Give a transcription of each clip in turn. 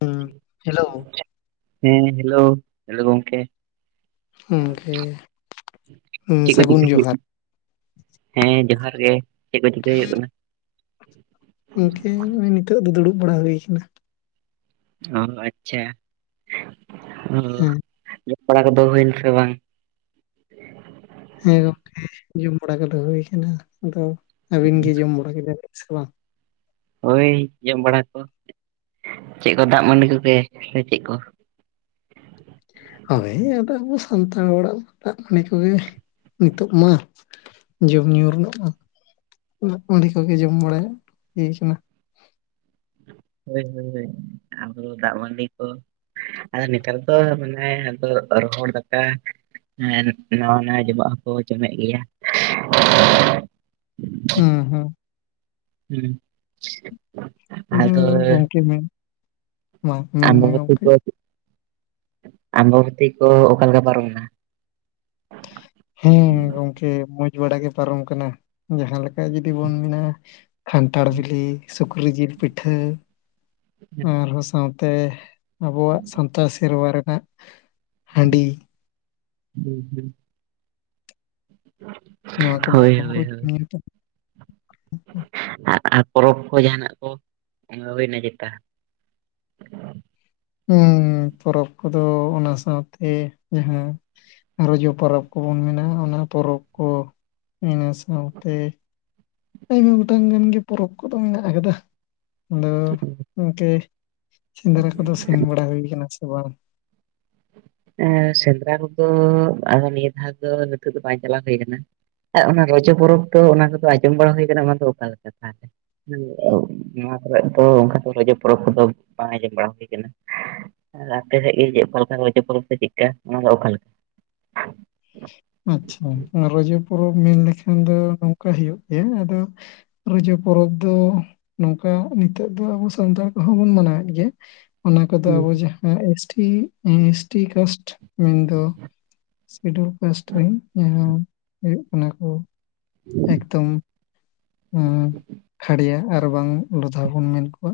ᱦᱩᱸ ᱦᱮᱞᱳ ᱦᱮᱸ hello hello ᱜᱚᱢᱠᱮ ᱜᱚᱢᱠᱮ ᱦᱩᱸ ᱪᱮᱫ ᱠᱚ ᱥᱟᱹᱜᱩᱱ ᱪᱤᱠᱟᱹ ᱦᱩᱭᱩᱜ ᱡᱚᱦᱟᱨ ᱠᱟᱱᱟ? ᱦᱮᱸ ᱡᱚᱦᱟᱨ ᱜᱮ ᱪᱮᱫ ᱠᱚ ᱪᱤᱠᱟᱹᱭ ᱦᱩᱭᱩᱜ ᱠᱟᱱᱟ ᱤᱱᱠᱟᱹ ᱱᱤᱛᱚᱜ ᱫᱚ ᱫᱩᱲᱩᱵ ᱵᱟᱲᱟ ᱦᱩᱭᱠᱟᱱᱟ ᱚ ᱟᱪᱪᱷᱟ ᱚ ᱦᱮᱸ ᱡᱚᱢ ᱵᱟᱲᱟ ᱠᱚᱫᱚ ᱦᱩᱭ ᱱᱟᱥᱮ ᱵᱟᱝ ᱦᱮᱸ ᱜᱚᱝᱠᱮ ᱡᱚᱢ ᱵᱟᱲᱟ ᱠᱚᱫᱚ ᱦᱩᱭ ᱠᱟᱱᱟ ᱟᱫᱚ ᱟᱹᱵᱤᱱ ᱜᱮ ᱡᱚᱢ ᱵᱟᱲᱟ ᱠᱮᱫᱟ ᱵᱤᱱ ᱥᱮ ᱵᱟᱝ ᱦᱳᱭ ᱡᱚᱢ ᱵᱟᱲᱟ ᱠᱚ ᱪᱮᱫ ᱠᱚ ᱫᱟᱜ ᱢᱟᱹᱰᱤ ᱠᱚᱜᱮ ᱥᱮ ᱪᱮᱫ ᱠᱚ ᱚᱱᱮ ᱟᱫᱚ ᱟᱵᱚ ᱥᱟᱱᱛᱟᱲ ᱦᱚᱲᱟᱜ ᱫᱟᱜ ᱢᱟᱰᱤ ᱠᱚᱜᱮ ᱱᱤᱛᱚᱜ ᱢᱟ ᱡᱚᱢᱼᱧᱩ ᱨᱮᱱᱟᱜᱼᱟ ᱚᱸᱰᱮ ᱠᱚᱜᱮ ᱡᱚᱢ ᱵᱟᱲᱟᱭ ᱦᱩᱭ ᱠᱟᱱᱟ ᱦᱳᱭ ᱦᱳᱭ ᱟᱵᱚ ᱫᱟᱜ ᱢᱟᱺᱰᱤ ᱠᱚ ᱟᱨ ᱱᱮᱛᱟᱨ ᱫᱚ ᱢᱟᱱᱮ ᱟᱫᱚ ᱨᱚᱦᱚᱲ ᱫᱟᱠᱟ ᱦᱮᱸ ᱱᱟᱣᱟ ᱱᱟᱣᱟ ᱡᱚᱢᱟᱜ ᱦᱚᱸᱠᱚ ᱡᱚᱢᱮᱫ ᱜᱮᱭᱟ ᱦᱩᱸ ᱦᱩᱸ ᱦᱩᱸ ᱟᱫᱚ ᱟᱫᱚᱭ ᱜᱚᱝᱠᱮ ᱢᱮᱱ ᱢᱟ ᱟᱨ ᱢᱮᱱᱢᱮ ᱠᱚᱡᱮ ᱛᱮ ᱜᱚᱝᱠᱮ ᱫᱚ [unintelligible] ᱟᱢᱵᱵᱚᱛᱤ ᱠᱚ ᱚᱠᱟ ᱞᱮᱠᱟ ᱯᱟᱨᱚᱢᱮᱱᱟ ᱦᱮᱸ ᱜᱚᱝᱠᱮ ᱢᱚᱸᱡᱽ ᱵᱟᱲᱟ ᱜᱮ ᱯᱟᱨᱚᱢ ᱟᱠᱟᱱᱟ ᱡᱟᱦᱟᱸ ᱞᱮᱠ ᱚᱱᱠᱟ ᱡᱩᱫᱤ ᱵᱚᱱ ᱢᱮᱱᱟ ᱠᱷᱟᱱᱴᱷᱟᱲ ᱵᱤᱞᱤ ᱥᱩᱠᱨᱤ ᱡᱤᱞ ᱯᱤᱴᱷᱟᱹ ᱟᱨᱦᱚᱸ ᱥᱟᱶᱛᱮ ᱟᱵᱚᱣᱟᱜ ᱥᱟᱱᱛᱟᱲ ᱥᱮᱨᱣᱟ ᱨᱮᱱᱟᱜ ᱦᱟᱺᱰᱤ ᱦᱮᱸ ᱦᱮᱸ [unintelligible] [inaudible] ᱦᱳᱭ ᱦᱳᱭ ᱦᱳᱭ [unintelligible] ᱟᱨ ᱯᱚᱨᱚᱵᱽ ᱠᱚ ᱡᱟᱦᱟᱱᱟᱜ ᱠᱚ [unintelligible] ᱦᱩᱭᱱᱟ ᱪᱮᱛᱟ ᱯᱚᱨᱚᱵᱽ ᱠᱚᱫᱚ ᱚᱱᱟ ᱥᱟᱶᱛᱮ ᱡᱟᱦᱟᱸ ᱨᱚᱡᱚ ᱯᱚᱨᱚᱵᱽ ᱠᱚᱵᱚᱱ ᱢᱮᱱᱟᱜᱼᱟ ᱚᱱᱟ ᱯᱚᱨᱚᱵᱽ ᱠᱚ ᱤᱱᱟᱹ ᱥᱟᱶᱛᱮ ᱟᱭᱢᱟ ᱜᱚᱴᱟᱝ ᱜᱟᱱ ᱜᱮ ᱯᱚᱨᱚᱵᱽ ᱠᱚᱫᱚ ᱢᱮᱱᱟᱜ ᱠᱟᱫᱟ ᱟᱫᱚ ᱜᱚᱢᱠᱮ ᱥᱮᱸᱫᱽᱨᱟ ᱠᱚᱫᱚ ᱥᱮᱱ ᱵᱟᱲᱟ ᱦᱩᱭ ᱠᱟᱱᱟ ᱥᱮ ᱵᱟᱝ ᱥᱮᱸᱫᱽᱨᱟ ᱠᱚᱫᱚ ᱱᱤᱭᱟᱹ ᱫᱷᱟᱣ ᱫᱚ ᱱᱤᱛᱚᱜ ᱫᱚ ᱵᱟᱝ ᱪᱟᱞᱟᱣ ᱦᱩᱭ ᱟᱠᱟᱱᱟ ᱟᱨ ᱚᱱᱟ ᱨᱚᱡᱚ ᱯᱚᱨᱚᱵᱽ ᱫᱚ ᱚᱱᱟ ᱠᱚᱫᱚ ᱟᱸᱡᱚᱢ ᱵᱟᱲᱟ ᱦᱩᱭ ᱠᱟᱱᱟ ᱚᱱᱟ ᱫᱚ ᱚᱠᱟ ᱞᱮᱠᱟ ᱛᱟᱦᱚᱞᱮ ᱱᱚᱣᱟ ᱠᱚᱨᱮ ᱫᱚ ᱚᱱᱠᱟ ᱨᱚᱡᱚ ᱯᱚᱨᱚᱵᱽ ᱠᱚᱫᱚ ᱵᱟᱝ ᱟᱸᱡᱚᱢ ᱵᱟᱲᱟ ᱦᱩᱭ ᱠᱟᱱᱟ ᱟᱨ ᱟᱯᱮ ᱥᱮᱫ ᱜᱮ ᱪᱮᱫ ᱚᱠᱟ ᱞᱮᱠᱟ ᱨᱚᱡᱚ ᱯᱚᱨᱚᱵᱽ ᱥᱮ ᱪᱮᱫᱠᱟ ᱚᱱᱟ ᱫᱚ ᱚᱠᱟ ᱞᱮᱠᱟ ᱟᱪᱪᱷᱟ ᱨᱚᱡᱚ ᱯᱚᱨᱚᱵᱽ ᱢᱮᱱ ᱞᱮᱠᱷᱟᱱ ᱫᱚ ᱱᱚᱝᱠᱟ ᱦᱩᱭᱩᱜ ᱜᱮᱭᱟ ᱟᱫᱚ ᱨᱚᱡᱟᱹ ᱯᱚᱨᱚᱵᱽ ᱫᱚ ᱱᱚᱝᱠᱟ ᱱᱤᱛᱚᱜ ᱫᱚ ᱟᱵᱚ ᱥᱟᱱᱛᱟᱲ ᱠᱚᱦᱚᱸ ᱵᱚᱱ ᱢᱟᱱᱟᱣᱮᱫ ᱜᱮᱭᱟ ᱚᱱᱟ ᱠᱚᱫᱚ ᱦᱩᱸ ᱟᱵᱚ ᱡᱟᱦᱟᱸ ᱮᱥᱴᱤ ᱮᱥᱴᱤ ᱠᱟᱥᱴ ᱢᱮᱱᱫᱚ ᱥᱤᱰᱩᱞ ᱠᱟᱥᱴᱨᱤᱱ ᱡᱟᱦᱟᱸ ᱦᱩᱭᱩᱜ ᱠᱟᱱᱟ ᱠᱚ ᱮᱠᱫᱚᱢ ᱠᱷᱟᱲᱭᱟ ᱟᱨ ᱵᱟᱝ ᱞᱚᱫᱷᱟ ᱵᱚᱱ ᱢᱮᱱ ᱠᱚᱣᱟ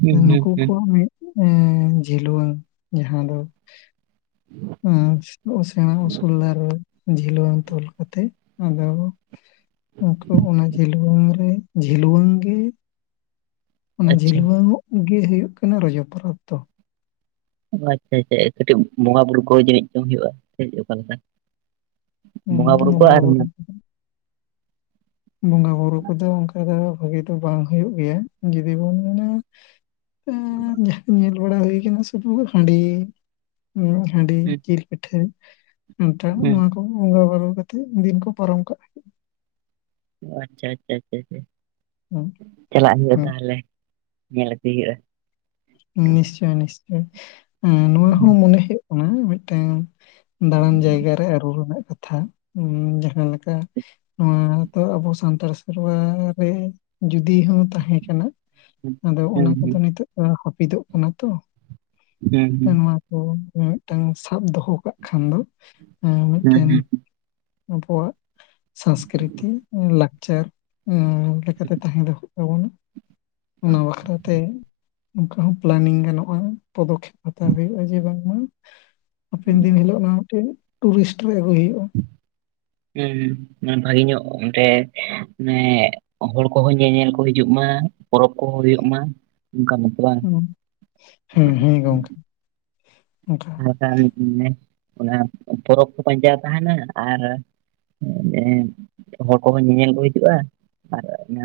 ᱦᱩᱸ ᱦᱩᱸ ᱱᱩᱠᱩ ᱦᱩᱸ ᱠᱚᱣᱟᱜ ᱢᱤᱫ ᱮ ᱡᱷᱤᱞᱣᱟᱹᱝ ᱡᱟᱦᱟᱸ ᱫᱚ ᱥᱮᱬᱟ ᱩᱥᱩᱞ ᱫᱟᱨᱮ ᱡᱷᱤᱞᱣᱟᱹᱝ ᱛᱚᱞ ᱠᱟᱛᱮᱜ ᱟᱫᱚ ᱩᱱᱠᱩ ᱚᱱᱟ ᱡᱷᱤᱞᱣᱟᱹᱝ ᱨᱮ ᱡᱷᱤᱞᱣᱟᱹᱝ ᱜᱮ ᱚᱱᱟ ᱟᱪᱪᱷᱟ ᱡᱷᱤᱞᱣᱟᱹᱝ ᱚᱜ ᱜᱮ ᱦᱩᱭᱩᱜ ᱠᱟᱱᱟ ᱨᱚᱡᱚ ᱯᱚᱨᱚᱵᱽ ᱫᱚ ᱚ ᱟᱪᱪᱷᱟ ᱟᱪᱪᱷᱟ ᱠᱟᱹᱴᱤᱡ ᱵᱚᱸᱜᱟ ᱵᱩᱨᱩ ᱠᱚ ᱡᱟᱹᱱᱤᱡ ᱪᱚᱝ ᱦᱩᱭᱩᱜᱼᱟ ᱥᱮ ᱪᱮᱫ ᱚᱠᱟᱞᱮᱠᱟ ᱵᱚᱸᱜᱟ ᱵᱩᱨᱩ ᱠᱚ ᱟᱨ ᱵᱚᱸᱜᱟ ᱵᱩᱨᱩ ᱠᱚᱫᱚ ᱚᱱᱠᱟ ᱫᱚ ᱵᱷᱟᱹᱜᱤ ᱫᱚ ᱵᱟᱝ ᱦᱩᱭᱩᱜ ᱜᱮᱭᱟ ᱡᱩᱫᱤ ᱵᱚᱱ ᱢᱮᱱᱟ ᱡᱟᱦᱟᱸ ᱠᱚ ᱧᱮᱞ ᱵᱟᱲᱟ ᱦᱩᱭ ᱠᱟᱱᱟ ᱥᱮ ᱯᱩᱨᱟᱹ ᱦᱟᱺᱰᱤ ᱦᱟᱺᱰᱤ ᱦᱩᱸ ᱡᱤᱞ ᱯᱤᱴᱷᱟᱹ ᱠᱟᱱᱴᱷᱟᱲ ᱦᱩᱸ ᱱᱚᱣᱟ ᱠᱚ ᱵᱚᱸᱜᱟ ᱵᱩᱨᱩ ᱠᱟᱛᱮᱜ ᱫᱤᱱ ᱠᱚ ᱯᱟᱨᱚᱢ ᱠᱟᱜ ᱟᱪᱪᱷᱟ ᱟᱪᱪᱷᱟ ᱟᱪᱪᱷᱟ ᱦᱮᱸ ᱪᱟᱞᱟᱜ ᱦᱩᱭᱩᱜᱼᱟ ᱦᱮᱸ ᱛᱟᱦᱚᱞᱮ ᱧᱮᱞ ᱟᱜᱩᱭ ᱦᱩᱭᱩᱜ ᱼᱟ ᱱᱤᱥᱪᱳᱭ ᱱᱤᱥᱪᱳᱭ ᱱᱚᱣᱟ ᱦᱚᱸ ᱦᱩᱸ ᱢᱚᱱᱮ ᱦᱩᱭᱩᱜ ᱠᱟᱱᱟ ᱢᱤᱫᱴᱟᱝ ᱫᱟᱬᱟᱱ ᱡᱟᱭᱜᱟ ᱨᱮ ᱟᱹᱨᱩ ᱨᱮᱱᱟᱜ ᱠᱟᱛᱷᱟ ᱡᱟᱦᱟᱸ ᱞᱮᱠᱟ ᱱᱚᱣᱟ ᱫᱚ ᱟᱵᱚ ᱥᱟᱱᱛᱟᱲ ᱥᱮᱨᱣᱟ ᱨᱮ ᱡᱩᱫᱤ ᱦᱚᱸ ᱛᱟᱦᱮᱸ ᱠᱟᱱᱟ ᱟᱫᱚ ᱦᱩᱸ ᱚᱱᱟ ᱦᱩᱸ ᱠᱚᱫᱚ ᱱᱤᱛᱚᱜ ᱫᱚ ᱦᱟᱹᱯᱤᱫᱚᱜ ᱠᱟᱱᱟ ᱛᱚ ᱦᱩᱸ ᱦᱩᱸ ᱚᱱᱟ ᱠᱚ ᱢᱤᱫᱴᱟᱝ ᱥᱟᱵ ᱫᱚᱦᱚ ᱠᱟᱜ ᱠᱷᱟᱱ ᱫᱚ ᱦᱩᱸ ᱢᱤᱫᱴᱮᱱ ᱦᱩᱸ ᱟᱵᱚᱣᱟᱜ ᱥᱚᱝᱥᱠᱨᱤᱛᱤ ᱞᱟᱠᱪᱟᱨ ᱞᱮᱠᱟᱛᱮ ᱛᱟᱦᱮᱸ ᱫᱚ ᱚᱱᱟ ᱚᱱᱟ ᱵᱟᱠᱷᱨᱟ ᱛᱮ ᱱᱚᱚᱱᱠᱟ ᱦᱚᱸ ᱯᱞᱮᱱᱤᱝ ᱜᱟᱱᱚᱜᱼᱟ ᱯᱚᱫᱚᱠᱷᱮᱯ ᱦᱟᱛᱟᱣ ᱦᱩᱭᱩᱜᱼᱟ ᱡᱮ ᱵᱟᱝᱢᱟ ᱦᱟᱯᱮᱱ ᱫᱤᱱ ᱦᱤᱞᱳᱜ ᱚᱱᱟ ᱢᱤᱫᱴᱮᱱ ᱴᱩᱨᱤᱥᱴ ᱨᱮ ᱟᱹᱜᱩᱭ ᱦᱩᱭᱩᱜᱼᱟ ᱦᱩᱸ ᱦᱩᱸ ᱢᱟᱱᱮ ᱵᱷᱟᱜᱮ ᱧᱚᱜ [unintelligible] ᱜᱚᱝᱠᱮ ᱢᱟᱱᱮ ᱦᱚᱲ ᱠᱚᱦᱚᱸ ᱧᱮᱧᱮᱞ ᱠᱚ ᱦᱤᱡᱩᱜ ᱢᱟ ᱯᱚᱨᱚᱵ ᱠᱚᱦᱚᱸ ᱦᱩᱭᱩᱜ ᱢᱟ ᱚᱱᱠᱟ ᱧᱚᱜ ᱦᱩᱸ ᱦᱩᱸ ᱜᱚᱝᱠᱮ ᱚᱱᱠᱟ ᱟᱨᱠᱷᱟᱱ ᱚᱱᱟ ᱯᱚᱨᱚᱵᱽ ᱠᱚ ᱯᱟᱸᱡᱟ ᱛᱟᱦᱮᱱᱟ ᱟᱨ ᱮ ᱦᱚᱲ ᱠᱚᱦᱚᱸ ᱧᱮᱧᱮᱞ ᱠᱚ ᱦᱤᱡᱩᱠᱚᱜᱼᱟ ᱟᱨ ᱚᱱᱟ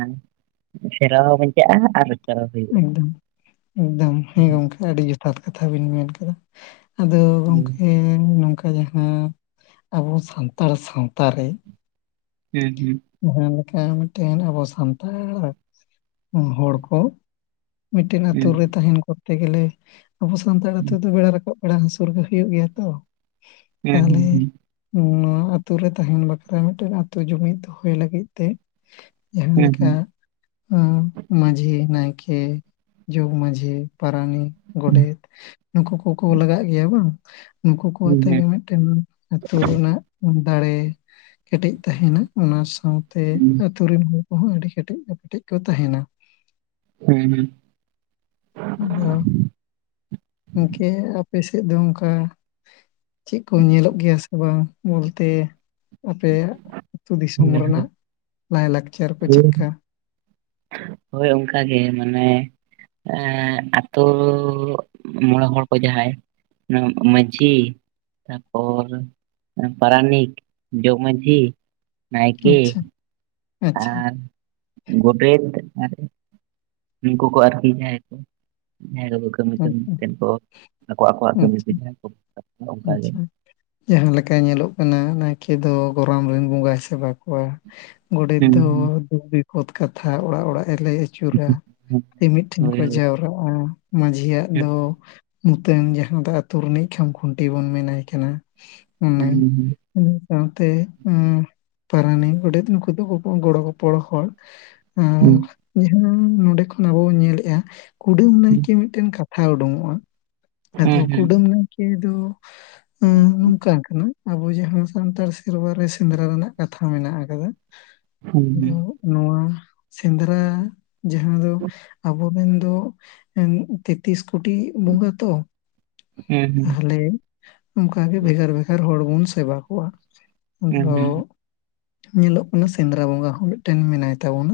ᱥᱮᱨᱣᱟ ᱵᱟᱧᱪᱟᱜᱼᱟ ᱟᱨᱪ [inaudible] ᱦᱚᱸ ᱦᱩᱭᱩᱜᱼᱟ ᱮᱠᱫᱚᱢ ᱮᱠᱫᱚᱢ ᱦᱮᱸ ᱜᱚᱝᱠᱮ ᱟᱹᱰᱤ ᱡᱚᱛᱷᱟᱛ ᱠᱟᱛᱷᱟ ᱵᱤᱱ ᱢᱮᱱ ᱠᱮᱫᱟ ᱟᱫᱚ ᱜᱚᱝᱠᱮ ᱱᱚᱝᱠᱟ ᱡᱟᱦᱟᱸ ᱟᱵᱚ ᱥᱟᱱᱛᱟᱲ ᱥᱟᱶᱛᱟ ᱨᱮ ᱦᱩᱸ ᱦᱩᱸ ᱡᱟᱦᱟᱸ ᱞᱮᱠᱟ ᱢᱤᱫᱴᱮᱱ ᱟᱵᱚ ᱥᱟᱱᱛᱟᱲ ᱦᱚᱲ ᱠᱚ ᱢᱤᱫᱴᱮᱱ ᱟᱛᱳ ᱦᱮᱸ ᱨᱮ ᱛᱟᱦᱮᱱ ᱠᱚᱨᱛᱮ ᱜᱮᱞᱮ ᱟᱵᱚ ᱥᱟᱱᱛᱟᱲ ᱟᱹᱛᱩ ᱫᱚ ᱵᱮᱲᱟ ᱨᱟᱠᱟᱵ ᱵᱮᱲᱟ ᱦᱟᱹᱥᱩᱨ ᱜᱮ ᱦᱩᱭᱩᱜ ᱜᱮᱭᱟ ᱛᱚ ᱦᱮᱸ ᱛᱟᱦᱚᱞᱮ ᱱᱚᱣᱟ ᱟᱛᱳ ᱨᱮ ᱛᱟᱦᱮᱱ ᱵᱟᱠᱷᱨᱟ ᱢᱤᱫᱴᱮᱱ ᱟᱛᱳ ᱡᱩᱢᱤᱫ ᱫᱚᱦᱚᱭ ᱞᱟᱹᱜᱤᱫ ᱛᱮ ᱡᱟᱦᱟᱸ ᱦᱮᱸ ᱦᱮᱸ ᱦᱮᱸ ᱦᱮᱸ ᱞᱮᱠᱟ ᱦᱮᱸ ᱢᱟᱺᱡᱷᱤ ᱱᱟᱭᱠᱮ ᱡᱚᱜᱽ ᱢᱟᱺᱡᱷᱤ ᱯᱟᱨᱟᱱᱤᱠ ᱜᱚᱰᱮᱛ ᱱᱩᱠᱩ ᱠᱚᱠᱚ ᱞᱟᱜᱟᱜ ᱜᱮᱭᱟ ᱵᱟᱝ ᱱᱩᱠᱩ ᱠᱚ ᱟᱛᱮᱜ ᱜᱮ ᱢᱤᱫᱴᱮᱱ ᱟᱹᱛᱩ ᱨᱮᱱᱟᱜ ᱫᱟᱲᱮ ᱠᱮᱴᱮᱡ ᱛᱟᱦᱮᱱᱟ ᱚᱱᱟ ᱥᱟᱶᱛᱮ ᱟᱛᱳ ᱨᱮᱱ ᱦᱚᱲ ᱠᱚᱦᱚᱸ ᱟᱹᱰᱤ ᱠᱮᱴᱮᱡ ᱠᱮᱴᱮᱡ ᱠᱚ ᱛᱟᱦᱮᱱᱟ ᱦᱩᱸ ᱦᱩᱸ ᱦ [inaudible] ᱜᱚᱝᱠᱮ ᱟᱯᱮ ᱥᱮᱫ ᱫᱚ ᱚᱱᱠᱟ ᱪᱮᱫ ᱠᱚ ᱧᱮᱞᱚᱜ ᱜᱮᱭᱟ ᱥᱮ ᱵᱟᱝ ᱵᱚᱞᱛᱮ ᱟᱯᱮᱭᱟᱜ ᱟᱹᱛᱩ ᱫᱤᱥᱚᱢ ᱨᱮᱱᱟᱜ ᱞᱟᱭᱼᱞᱟᱠᱪᱟᱨ ᱠᱚ ᱦᱳᱭ ᱪᱮᱫᱠᱟ ᱦᱳᱭ ᱚᱱᱠᱟ ᱜᱮ ᱢᱟᱱᱮ ᱮᱜ ᱟᱛᱳ ᱢᱚᱬᱮ ᱦᱚᱲ ᱠᱚ ᱡᱟᱦᱟᱸᱭ ᱢᱟᱺᱡᱷᱤ ᱛᱟᱨᱯᱚᱨ ᱯᱟᱨᱟᱱᱤᱠ ᱡᱚᱜᱽ ᱢᱟᱺᱡᱷᱤ ᱱᱟᱭᱠᱮ ᱟᱪᱪᱷᱟ ᱟᱪᱪᱷᱟ ᱟᱨ ᱜᱚᱰᱮᱛ ᱟᱨ ᱩᱱᱠᱩ ᱠᱚ ᱟᱨᱠᱤ ᱡᱟᱦᱟᱸ ᱠᱚ ᱡᱟᱦᱟᱸ [inaudible] ᱠᱟᱹᱢᱤ ᱠᱟᱹᱢᱤ ᱟᱪᱪᱷᱟ ᱛᱮ ᱠᱚ ᱟᱠᱚ ᱟᱠᱚᱣᱟᱜ ᱠᱟᱹᱢᱤ ᱛᱮ ᱟᱪᱪᱷᱟ [inaudible] ᱟᱪᱪᱷᱟ ᱡᱟᱦᱟᱸ ᱞᱮᱠᱟ ᱧᱮᱞᱚᱜ ᱠᱟᱱᱟ ᱱᱟᱭᱠᱮ ᱫᱚ ᱜᱚᱨᱚᱢ ᱨᱮᱱ ᱵᱚᱸᱜᱟᱭ ᱥᱮᱵᱟ ᱠᱚᱣᱟ ᱜᱚᱰᱮᱛ ᱦᱩᱸ ᱫᱚ ᱦᱩᱸ ᱫᱷᱩᱠ ᱵᱤᱯᱚᱫ ᱠᱟᱛᱷᱟ ᱚᱲᱟᱜ ᱚᱲᱟᱜ ᱮ ᱞᱟᱹᱭ ᱟᱹᱪᱩᱨᱟ ᱛᱮ ᱢᱤᱫ ᱴᱷᱮᱱ ᱦᱳᱭ ᱠᱚ ᱦᱳᱭ ᱡᱟᱣᱨᱟᱜᱼᱟ ᱢᱟᱺᱡᱷᱤᱭᱟᱜ ᱫᱚ ᱱᱚᱛᱮᱱ ᱡᱟᱦᱟᱸ ᱫᱚᱛᱳ ᱨᱤᱱᱤᱡ ᱠᱷᱟᱢ ᱠᱷᱩᱱᱴᱤ ᱵᱚᱱ ᱢᱮᱱᱟᱭ ᱠᱟᱱᱟ ᱩᱱᱤ ᱦᱩᱸ ᱦᱩᱸ ᱤᱱᱟᱹ ᱥᱟᱶᱛᱮ ᱟᱸ ᱯᱟᱨᱟᱱᱤ ᱜᱚᱵᱮᱛ ᱱᱩᱠᱩ ᱫᱚ ᱠᱚ ᱜᱚᱲᱚ ᱜᱚᱯᱚᱲᱚ ᱦᱚᱲ ᱟᱸ ᱦᱩᱸ ᱡᱟᱦᱟᱸ ᱱᱚᱸᱰᱮ ᱠᱷᱚᱱ ᱟᱵᱚ ᱵᱚᱱ ᱧᱮᱞᱮᱜᱼᱟ ᱠᱩᱰᱟᱹᱢ ᱱᱟᱭᱠᱮ ᱢᱤᱫᱴᱮᱱ ᱠᱟᱛᱷᱟ ᱛᱰᱳᱝᱚᱜᱼᱟ ᱟᱫᱚ ᱦᱩᱸ ᱠᱩᱰᱟᱹᱢ ᱱᱟᱭᱠᱮ ᱫᱚ ᱱᱚᱝᱠᱟ ᱠᱟᱱᱟ ᱟᱵᱚ ᱡᱟᱦᱟᱸ ᱥᱟᱱᱛᱟᱲ ᱥᱮᱨᱣᱟ ᱨᱮ ᱥᱮᱸᱫᱽᱨᱟ ᱨᱮᱱᱟᱜ ᱠᱟᱛᱷᱟ ᱢᱮᱱᱟᱜ ᱟᱠᱟᱫᱟ ᱦᱩᱸ ᱦᱩᱸ ᱫᱚ ᱦᱩᱸ ᱱᱚᱣᱟ ᱥᱮᱸᱫᱽᱨᱟ ᱡᱟᱦᱟᱸ ᱫᱚ ᱟᱵᱚᱨᱮᱱ ᱫᱚ ᱛᱮᱛᱤᱥ ᱠᱳᱴᱤ ᱵᱚᱸᱜᱟ ᱛᱚ ᱦᱩᱸ ᱦᱩᱸ ᱛᱟᱦᱚᱞᱮ ᱚᱱᱠᱟ ᱜᱮ ᱵᱷᱮᱜᱟᱨ ᱵᱷᱮᱜᱟᱨ ᱦᱚᱲ ᱵᱚᱱ ᱥᱮᱵᱟ ᱠᱚᱣᱟ ᱟᱫᱚ ᱦᱩᱸ ᱦᱩᱸ ᱧᱮᱞᱚᱜ ᱠᱟᱱᱟ ᱥᱮᱸᱫᱽᱨᱟ ᱵᱚᱸᱜᱟ ᱦᱚᱸ ᱢᱤᱫᱴᱮᱱ ᱢᱮᱱᱟᱭ ᱛᱟᱵᱚᱱᱟ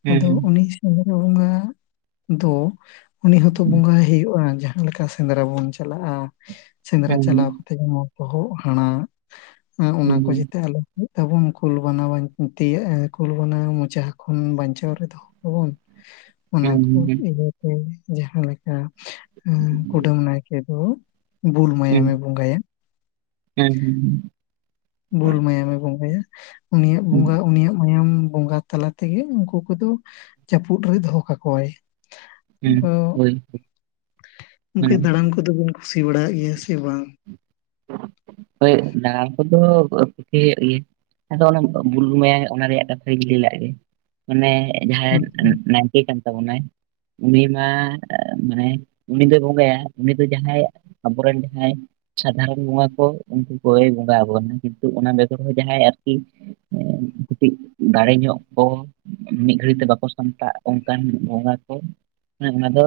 ᱦᱩᱸ ᱟᱫᱚ ᱦᱩᱸ ᱩᱱᱤ ᱥᱟᱫᱽᱨᱟ ᱵᱚᱸᱜᱟ ᱫᱚ ᱩᱱᱤ ᱦᱚᱛᱚ ᱦᱩᱸ ᱵᱚᱸᱜᱟᱭ ᱦᱩᱭᱩᱜᱼᱟ ᱡᱟᱦᱟᱸ ᱡᱟᱦᱟᱸ ᱞᱮᱠᱟ ᱥᱮᱸᱫᱽᱨᱟ ᱵᱚᱱ ᱪᱟᱞᱟᱜᱼᱟ ᱥᱮᱸᱫᱽᱨᱟ ᱦᱩᱸ ᱪᱟᱞᱟᱣ ᱠᱟᱛᱮ ᱡᱮᱢᱚᱱ ᱛᱚᱦᱚᱜ ᱦᱟᱸᱲᱟᱜ ᱮᱸ ᱦᱩᱸ ᱚᱱᱟ ᱦᱩᱸ ᱦᱩᱸ ᱦᱩᱸ ᱠᱚ ᱡᱟᱛᱮ ᱟᱞᱚ ᱛᱟᱵᱚᱱ ᱠᱩᱞ ᱵᱟᱱᱟ [unintelligible] ᱛᱤᱭᱟᱜ ᱠᱩᱞ ᱵᱟᱱᱟ ᱢᱚᱪᱟ ᱠᱷᱚᱱ ᱵᱟᱧᱪᱟᱣ ᱨᱮ ᱫᱚᱦᱚ [unintelligible] ᱚᱱᱟ ᱠᱚ ᱤᱭᱟᱹ ᱛᱮ ᱡᱟᱦᱟᱸ ᱞᱮᱠᱟ ᱠᱩᱰᱟᱹᱢ ᱱᱟᱭᱠᱮ ᱫᱚ ᱵᱩᱞ ᱢᱟᱭᱟᱢᱮ ᱵᱚᱸᱜᱟᱭᱟ᱾ ᱦᱮᱸ ᱦᱮᱸ ᱵᱞ ᱢᱟᱭᱟᱢᱮ ᱵᱚᱸᱜᱟᱭᱟ ᱩᱱᱤᱭᱟᱜ ᱦᱩᱸ ᱵᱚᱸᱜᱟ ᱩᱱᱤᱭᱟᱜ ᱢᱟᱭᱟᱢ ᱵᱚᱸᱜᱟ ᱛᱟᱞᱟ ᱛᱮᱜᱮ ᱩᱱᱠᱩ ᱠᱚᱫᱚ ᱡᱟᱹᱯᱩᱫ ᱨᱮ ᱫᱚᱦᱚ ᱠᱟᱠᱚᱣᱟᱭ ᱦᱩᱸ ᱦᱳᱭ ᱟᱫᱚ ᱠᱩ ᱢᱟᱱᱮ ᱫᱟᱬᱟᱱ ᱠᱚᱫᱚ ᱵᱚᱱ ᱠᱩᱥᱤ ᱵᱟᱲᱟᱜ ᱜᱮᱭᱟ ᱥᱮ ᱵᱟᱝ? [inaudible] ᱦᱳᱭ ᱫᱟᱬᱟ ᱠᱚᱫᱚ [unintelligible] ᱦᱮᱸ ᱟᱫᱚ ᱚᱱᱟ ᱵᱩᱞ ᱢᱮᱟᱭᱟ ᱚᱱᱟ ᱨᱮᱭᱟᱜ ᱠᱟᱛᱷᱟᱜ ᱞᱟᱹᱭ ᱞᱟᱫ ᱜᱮ ᱢᱟᱱᱮ ᱡᱟᱦᱟᱸ ᱛᱟᱵᱚᱱᱟᱭ ᱩᱱᱤ ᱢᱟ ᱢᱟᱱᱮ ᱩᱱᱤ ᱫᱚᱭ ᱵᱚᱸᱜᱟᱭᱟ ᱩᱱᱤ ᱫᱚ ᱡᱟᱦᱟᱸᱭ ᱟᱵᱚᱨᱮᱱ ᱡᱟᱦᱟᱭ ᱥᱟᱫᱷᱟᱨᱚᱱ ᱵᱚᱸᱜᱟ ᱠᱚ ᱩᱱᱠᱩ ᱠᱚᱭ ᱵᱚᱸᱜᱟ ᱟᱠᱚ ᱠᱟᱱᱟ ᱠᱤᱱᱛᱩ ᱚᱱᱟ ᱵᱮᱜᱚᱨ ᱦᱚᱸ ᱡᱟᱦᱟᱸᱭ ᱟᱨᱠᱤ ᱠᱟᱹᱴᱤᱡ ᱫᱟᱲᱮ ᱧᱚᱜ ᱠᱚ ᱢᱤᱫ ᱜᱷᱟᱹᱲᱤ ᱛᱮ ᱵᱟᱠᱚ ᱥᱟᱢᱴᱟᱜ ᱚᱱᱠᱟᱱ ᱵᱚᱸᱜᱟ ᱠᱚ ᱚᱱᱟ ᱫᱚ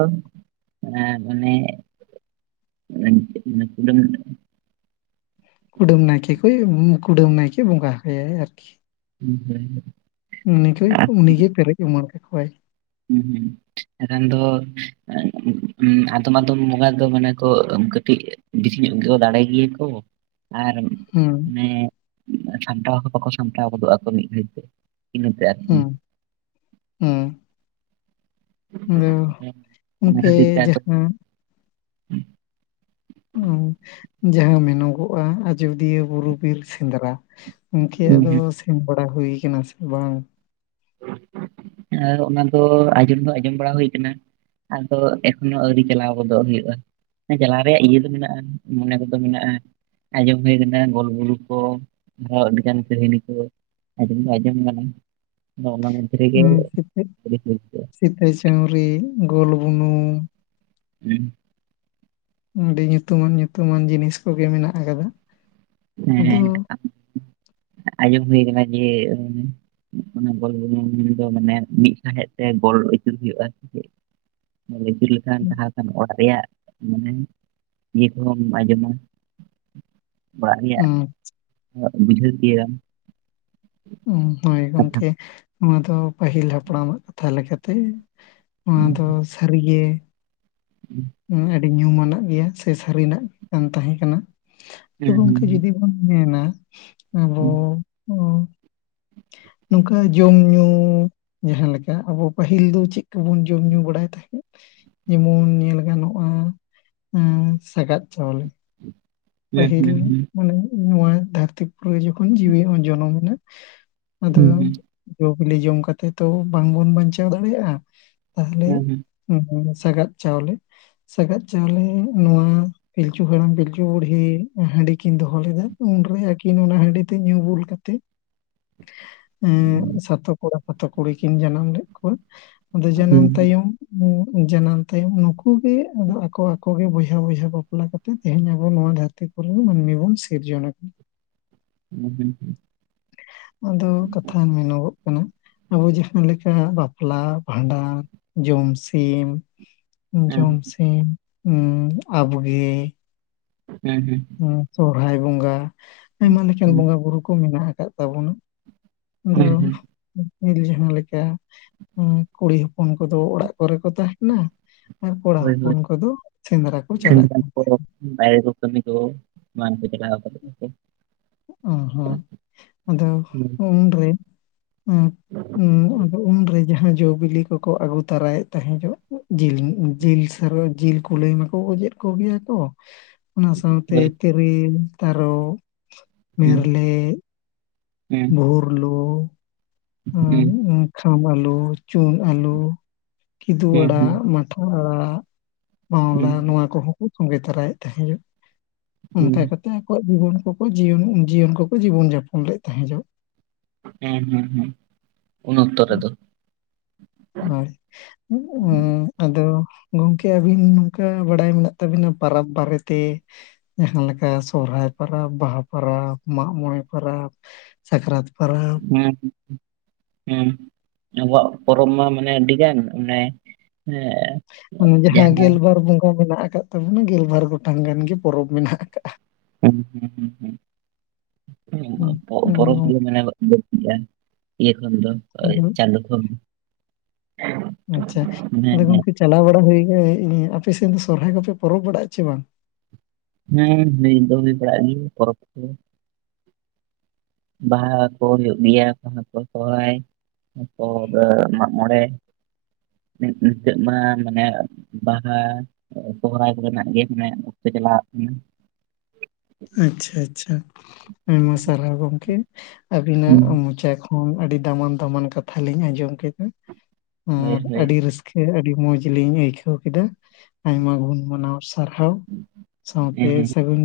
ᱟᱨ ᱢᱟᱱᱮ [unintelligible] ᱠᱩᱰᱟᱹᱢ ᱱᱟᱭᱠᱮ ᱠᱚ ᱠᱩᱰᱟᱹᱢ ᱱᱟᱭᱠᱮ ᱵᱚᱸᱜᱟ ᱟᱭᱟᱭ ᱟᱨᱠᱤ ᱦᱮᱸ ᱦᱮᱸ ᱩᱱᱤ ᱠᱚ ᱩᱱᱤᱜᱮ ᱯᱮᱨᱮᱡ ᱩᱢᱟᱹᱲ ᱠᱟᱠᱚᱣᱟᱭ᱾ ᱦᱩᱸ ᱦᱩᱸ [unintelligible] ᱫᱚ ᱟᱫᱚᱢ ᱟᱫᱚᱢ ᱵᱚᱸᱜᱟ ᱫᱚ ᱢᱟᱱᱮ ᱠᱚ ᱠᱟᱹᱴᱤᱡ ᱵᱮᱥᱤ ᱧᱚᱜ ᱜᱮ ᱫᱟᱲᱮ ᱜᱮᱭᱟ ᱠᱚ᱾ ᱟᱨ ᱦᱩᱸ ᱟᱱᱮ ᱥᱟᱢᱴᱟᱣ ᱦᱚᱸ ᱵᱟᱠᱚ ᱥᱟᱢᱴᱟᱣ ᱜᱚᱫᱚᱜᱼᱟᱚ ᱢᱤᱫ ᱜᱷᱟᱹᱲᱤᱡᱛᱮ ᱤᱱᱟᱹᱛᱮ ᱟᱨᱠᱤ ᱦᱮᱸ ᱟᱫᱚ ᱚᱱᱟ ᱜᱚᱝᱠᱮ ᱠᱷᱟᱹᱛᱤᱨ ᱛᱮ ᱟᱫᱚ ᱡᱟᱦᱟᱸ ᱡᱟᱦᱟᱸ ᱢᱮᱱᱚᱜᱚᱜᱼᱟ ᱟᱡᱳᱫᱤᱭᱟᱹ ᱵᱩᱨᱩ ᱵᱤᱨ ᱥᱮᱸᱫᱽᱨᱟ᱾ ᱜᱚᱝᱠᱮ ᱦᱩᱸ ᱟᱫᱚ ᱦᱩᱸ ᱥᱮᱱ ᱵᱟᱲᱟ ᱦᱩᱭᱩ ᱟᱠᱟᱱᱟ ᱥᱮ ᱵᱟᱝ? ᱟᱨ ᱚᱱᱟ ᱫᱚ ᱟᱸᱡᱚᱢ ᱫᱚ ᱟᱸᱡᱚᱢ ᱵᱟᱲᱟ ᱦᱩᱭ ᱟᱠᱟᱱᱟ ᱟᱫᱚ ᱮᱠᱷᱚᱱᱳ ᱟᱣᱨᱤ ᱪᱟᱞᱟᱣ ᱜᱚᱫᱚᱜ ᱦᱩᱭᱩᱜᱼᱟ᱾ ᱦᱮᱸ ᱪᱟᱞᱟᱣ ᱨᱮᱭᱟᱜ ᱤᱭᱟᱹ ᱫᱚ ᱢᱮᱱᱟᱜᱼᱟ ᱢᱚᱱᱮ ᱠᱚᱫᱚ ᱢᱮᱱᱟᱜᱼᱟ ᱟᱸᱡᱚᱢ ᱦᱩᱭ ᱟᱠᱟᱱᱟ ᱜᱳᱞ ᱵᱩᱨᱩ ᱠᱚ ᱟᱨᱚᱸ ᱟᱹᱰᱤᱜᱟᱱ ᱠᱟᱹᱦᱱᱤ ᱠᱚ ᱟᱡᱚᱢ ᱫᱚ ᱟᱡᱚᱢ ᱠᱟᱱᱟ ᱚ ᱚᱱᱟ ᱥᱤᱛ ᱟᱹᱣᱨᱤ ᱦᱩᱭ ᱠᱚᱜᱼᱟ ᱥᱤᱛ ᱥᱩᱛᱟᱹᱢ ᱪᱟᱹᱣᱨᱤ ᱜᱳᱞ ᱵᱩᱱᱩᱢ ᱦᱮᱸ ᱟᱹᱰᱤ ᱧᱩᱛᱩᱢᱟᱱ ᱧᱩᱛᱩᱢᱟᱱ ᱡᱤᱱᱤᱥ ᱠᱚᱜᱮ ᱢᱮᱱᱟᱜ ᱟᱠᱟᱫᱟ᱾ ᱦᱮ ᱟᱫᱚ ᱟᱡᱚᱢ ᱦᱳᱭ ᱟᱠᱟᱱᱟ ᱡᱮ ᱚᱱᱟ ᱜᱚᱞ [unintelligible] ᱫᱚ ᱢᱟᱱᱮ ᱢᱤᱫ ᱥᱟᱦᱮᱫ ᱛᱮ ᱜᱚᱞ ᱟᱹᱪᱩᱨ ᱦᱩᱭᱩᱜᱼᱟ ᱟᱹᱪᱩᱨ ᱞᱮᱠᱷᱟᱱ ᱠᱷᱟᱱ ᱚᱲᱟᱜ ᱨᱮᱭᱟᱜ ᱢᱟᱱᱮ ᱤᱭᱟᱹ ᱠᱚᱦᱚᱢ ᱟᱸᱡᱚᱢᱟ ᱚᱲᱟᱜ ᱨᱮᱭᱟᱜ ᱩᱸ ᱵᱩᱡᱷᱟᱹᱣ ᱜᱮᱭᱟᱢ ᱦᱳᱭ ᱜᱚᱢᱠᱮ ᱱᱚᱣᱟ ᱫᱚ ᱯᱟᱹᱦᱤᱞ ᱦᱟᱯᱲᱟᱢᱟᱜ ᱠᱟᱛᱷᱟ ᱞᱮᱠᱟᱛᱮ ᱱᱚᱣᱟ ᱫᱚ ᱥᱟᱹᱨᱜᱮ ᱦᱩᱸ ᱟᱹᱰᱤ ᱧᱩᱢᱟᱱᱟᱜ ᱜᱮᱭᱟ ᱥᱮ ᱥᱟᱹᱨᱤᱱᱟᱜ ᱜᱮ ᱠᱟᱱ ᱛᱟᱦᱮᱸ ᱠᱟᱱᱟ ᱟᱫᱚ ᱦᱩᱸ ᱜᱚᱝᱠᱮ ᱡᱩᱫᱤ ᱵᱚᱱ ᱢᱮᱱᱟ ᱟᱵᱚ ᱦᱩᱸ ᱱᱚᱝᱠᱟ ᱡᱚᱢ ᱧᱩ ᱡᱟᱦᱟᱸᱮ ᱞᱮᱠᱟ ᱟᱵᱚ ᱯᱟᱹᱦᱤᱞ ᱫᱚ ᱪᱮᱫ ᱠᱚᱵᱚᱱ ᱡᱚᱢ ᱧᱩ ᱵᱟᱲᱟᱭ ᱛᱟᱦᱮᱸᱫ ᱡᱮᱢᱚᱱ ᱧᱮᱞ ᱜᱟᱱᱚᱜᱼᱟ ᱥᱜᱟᱫ ᱪᱟᱣᱞᱮ ᱦᱩᱸ ᱦᱩᱸ ᱦᱩᱸ ᱦᱩᱸ ᱯᱟᱹᱦᱤᱞ ᱦᱩᱸ ᱢᱟᱱᱮ ᱱᱚᱣᱟ ᱫᱷᱟᱹᱨᱛᱤ ᱯᱩᱨᱤ ᱨᱮ ᱡᱚᱠᱷᱚᱱ ᱡᱤᱣᱤ ᱡᱚᱱᱚᱢᱮ ᱮᱱᱟ ᱟᱫᱚ ᱦᱩᱸ ᱦᱩᱸ ᱡᱚᱼ ᱵᱤᱞᱤ ᱡᱚᱢ ᱠᱟᱛᱮ ᱛᱚ ᱵᱟᱝᱵᱚᱱ ᱵᱟᱧᱪᱟᱣ ᱫᱟᱲᱮᱭᱟᱜᱼᱟ ᱾ ᱛᱟᱦᱚᱞᱮ ᱥᱟᱜᱟᱫ ᱪᱟᱣᱞᱮ ᱥᱟᱜᱟᱫ ᱪᱟᱣᱞᱮ ᱱᱚᱣᱟ ᱯᱤᱞᱪᱩ ᱦᱮᱲ ᱯᱤᱞᱤᱩ ᱠᱩᱲ ᱦᱟᱺᱰᱤ ᱠᱤᱱ ᱫᱚᱦᱚ ᱞᱮᱫᱟ ᱩᱱᱨᱮ ᱟᱹᱠᱤᱱ ᱚᱱᱟ ᱦᱟᱺᱰᱤ ᱛᱮ ᱧᱩ ᱵᱩᱞ ᱠᱟᱛᱮᱮᱫ [inaudible] ᱩ ᱥᱟᱛᱷᱳ ᱠᱚᱲᱟ ᱥᱟᱛᱷᱳ ᱠᱩᱲᱤ ᱠᱤᱱ ᱡᱟᱱᱟᱢ ᱞᱮᱫ ᱠᱚᱣᱟ ᱚᱵᱮᱸ ᱡᱟᱱᱟᱢ ᱛᱟᱭᱚᱢ ᱡᱟᱱᱟᱢ ᱛᱟᱭᱚᱢ ᱱᱩᱠᱩᱜ ᱜᱮ ᱟᱫᱚ ᱟᱠᱚ ᱟᱠᱚ ᱜᱮ ᱵᱚᱭᱦᱟ ᱵᱚᱭᱦᱟ ᱵᱟᱯᱞᱟ ᱠᱟᱛᱮ ᱛᱮᱦᱮᱧ ᱟᱵᱚ ᱱᱚᱣᱟ ᱢᱟᱹᱱᱢᱤ ᱵᱚᱱ ᱥᱤᱨᱡᱚᱱ ᱟᱠᱟᱱ ᱦᱩᱸ ᱦᱩᱸ ᱦᱩᱸ ᱟᱫᱚ ᱠᱟᱛᱷᱟ ᱢᱮᱱᱚᱜ-ᱚᱜ ᱟᱵᱚ ᱡᱟᱦᱟᱸ ᱞᱮᱠᱟ ᱵᱟᱯᱞᱟ ᱵᱷᱟᱸᱰᱟᱱ ᱡᱚᱢᱥᱤᱢ ᱡᱚᱢᱥᱤᱢ ᱱᱩᱭ ᱟᱵᱽᱜᱮ ᱦᱮᱸ ᱦᱮᱸ ᱥᱚᱨᱦᱟᱭ ᱵᱚᱸᱜᱟ ᱟᱭᱢᱟ ᱞᱮᱠᱟᱱ ᱵᱚᱸᱜᱟ ᱵᱩᱨᱩ ᱠᱚ ᱢᱮᱱᱟᱜ ᱟᱠᱟᱫ ᱛᱟᱵᱚᱱᱟ ᱾ ᱟᱫᱚ ᱦᱩᱸ ᱦᱩᱸ ᱯᱟᱦᱤᱞ ᱡᱟᱦᱟ ᱞᱮᱠᱟ ᱠᱩᱲᱤ ᱦᱚᱯᱚᱱ ᱠᱚᱫᱚ ᱚᱲᱟᱜ ᱠᱚᱨᱮ ᱠᱚ ᱛᱟᱦᱮᱸᱱᱟ ᱟᱨ ᱠᱚᱲᱟ ᱦᱳᱭ ᱦᱚᱯᱚᱱ ᱦᱳᱭ ᱠᱚᱫᱚ ᱥᱮᱸᱫᱽᱨᱟ ᱠᱚ ᱪᱟᱞᱟᱜ ᱥᱮᱸᱫᱽᱨᱟ ᱠᱟᱱ ᱠᱚ ᱾ ᱵᱟᱭᱨᱮ ᱠᱟᱹᱢᱤ ᱫᱚ ᱩ ᱦᱩ ᱟᱫᱚ ᱩᱱᱨᱮ ᱩ ᱩ ᱟᱫᱚ ᱩᱱᱨᱮ ᱡᱟᱦᱟᱸ ᱡᱚᱼ ᱵᱤᱞᱤ ᱠᱚᱠᱚ ᱟᱹᱜᱩ ᱛᱟᱨᱟᱭᱮᱫ ᱛᱟᱦᱮᱸ ᱡᱚᱜ ᱡᱤᱞ ᱡᱤᱞ ᱥᱟᱨᱣᱟ ᱡᱤᱞ ᱠᱚ ᱞᱟᱹᱭ ᱢᱟᱠᱚ ᱠᱚ ᱜᱮᱭᱟ ᱛᱚ ᱚᱱᱟ ᱥᱟᱶᱛᱮ ᱦᱳᱭ ᱛᱮᱨᱮᱞ ᱛᱟᱨᱚᱵ ᱦᱩᱸ ᱢᱮᱨᱞᱮ ᱦᱩᱸ ᱵᱷᱩᱨᱞᱩ ᱦᱩᱸ ᱠᱷᱟᱢ ᱟᱞᱩ ᱪᱩᱱ ᱟᱞᱩ ᱠᱤᱫᱩ ᱦᱩᱸ ᱟᱲᱟᱜ ᱦᱩᱸ ᱢᱟᱴᱷᱟ ᱟᱲᱟᱜ ᱵᱟᱣᱞᱟ ᱦᱩᱸ ᱱᱚᱣᱟ ᱠᱚᱦᱚᱸ ᱠᱚ ᱠᱟᱹᱢᱤ ᱛᱚᱨᱟᱭᱮᱫ ᱛᱟᱦᱮᱸᱫ ᱾ ᱦᱩᱸ ᱚᱱᱠᱟ ᱠᱟᱛᱮᱫ ᱟᱠᱚᱣᱟᱜ ᱡᱤᱵᱚᱱ ᱠᱚᱠᱚ ᱡᱤᱭᱚᱱ ᱡᱤᱭᱚᱱ ᱠᱚᱠᱚ ᱡᱤᱵᱚᱱ ᱡᱟᱯᱚᱱ ᱞᱮᱫ ᱛᱟᱦᱮᱸ ᱡᱚᱜ ᱦᱮᱸ ᱦᱩᱸ ᱦᱩᱸ ᱟᱫᱚ ᱜᱚᱢᱠᱮ ᱟᱹᱵᱤᱱ ᱱᱚᱝᱠᱟ ᱵᱟᱲᱟᱭ ᱢᱮᱱᱟᱜ ᱛᱟᱹᱵᱤᱱᱟ ᱯᱟᱨᱚᱵᱽ ᱵᱟᱨᱮᱛᱮ ᱡᱟᱦᱟ ᱞᱮᱠᱟ ᱥᱚᱦᱨᱟᱭ ᱯᱟᱨᱟᱵᱽ ᱵᱟᱦᱟ ᱯᱟᱨᱟᱵᱽ ᱢᱟᱜ-ᱢᱚᱬᱮ ᱯᱟᱨᱟᱵᱽ ᱥᱟᱠᱨᱟᱛ ᱦᱮᱸ ᱦᱩᱸ ᱦᱩᱸ ᱦᱮᱸ ᱟᱵᱚᱣᱟᱜ ᱯᱚᱨᱚᱵᱽ ᱢᱟ ᱢᱟᱱᱮ ᱟᱹᱰᱤ ᱜᱟᱱ ᱢᱟᱱᱮ ᱮ ᱚᱱᱟ ᱡᱟᱦᱟ ᱜᱮᱞᱵᱟᱨ ᱵᱚᱸᱜᱟ ᱢᱮᱱᱟᱜ ᱟᱠᱟᱫ ᱛᱟᱵᱚᱱᱟ ᱜᱮᱞᱵᱟᱨ ᱜᱚᱴᱟᱝ ᱜᱟᱱ ᱜᱮ ᱯᱚᱨᱚᱵᱽ ᱢᱮᱱᱟᱜ ᱟᱠᱟᱜᱼᱟ ᱦᱩᱸ ᱦᱩᱸ ᱦᱩᱸ ᱦᱩᱸ ᱯᱚ-ᱯᱚᱨᱚᱵᱽ ᱢᱟᱱᱮᱫᱚᱜ ᱤᱭᱟᱹ ᱠᱷᱚᱱ ᱫᱚ ᱪᱟᱸᱫᱳ ᱫᱚ ᱟᱪᱪᱷᱟ ᱟᱫᱚ ᱜᱚᱝᱠᱮ ᱪᱟᱞᱟᱣ ᱵᱟᱲᱟ ᱦᱩᱭ ᱠᱟᱱᱟ ᱟᱯᱮ ᱥᱮᱫ ᱥᱚᱨᱦᱟᱭ ᱠᱚᱯᱮ ᱯᱚᱨᱚᱵᱽ ᱵᱟᱲᱟᱜ-ᱟ ᱪᱮ ᱵᱟᱝ? [inaudible] [unintelligible] ᱵᱟᱦᱟ ᱠᱚ ᱦᱩᱭᱩᱜ ᱜᱮᱭᱟ ᱚᱨ ᱢᱟᱜ ᱢᱚᱬᱮ ᱱᱤᱛᱚᱜ ᱢᱟ ᱢᱟᱱᱮ ᱵᱟᱦᱟ ᱥᱚᱦᱚᱨᱟᱭ ᱠᱚᱨᱮᱱᱟᱜ ᱜᱮ ᱢᱟᱱᱮ ᱚᱠᱛᱮ ᱪᱟᱞᱟᱜ ᱟᱪᱪᱷᱟ ᱟᱪᱪᱷᱟ ᱟᱭᱢᱟ ᱥᱟᱨᱦᱟᱣ ᱜᱚᱝᱠᱮ ᱟᱵᱤᱱᱟᱜ ᱦᱩᱸ ᱢᱚᱪᱟ ᱠᱷᱚᱱ ᱟᱹᱰᱤ ᱫᱟᱢᱟᱱ ᱫᱟᱢᱟᱱ ᱠᱟᱛᱷᱟ ᱞᱤᱧ ᱟᱸᱡᱚᱢ ᱠᱮᱫᱟ ᱦᱳᱭ ᱟᱨ ᱦᱳᱭ ᱟᱹᱰᱤ ᱨᱟᱹᱥᱠᱟᱹ ᱟᱹᱰᱤ ᱢᱚᱸᱡᱽ ᱞᱤᱧ ᱟᱹᱭᱠᱟᱹᱣ ᱠᱮᱫᱟ ᱾ ᱟᱭᱢᱟ ᱜᱩᱱ ᱢᱟᱱᱟᱣ ᱥᱟᱨᱦᱟᱣ ᱥᱟᱶᱛᱮ ᱦᱮᱸ ᱥᱟᱹᱜᱩᱱ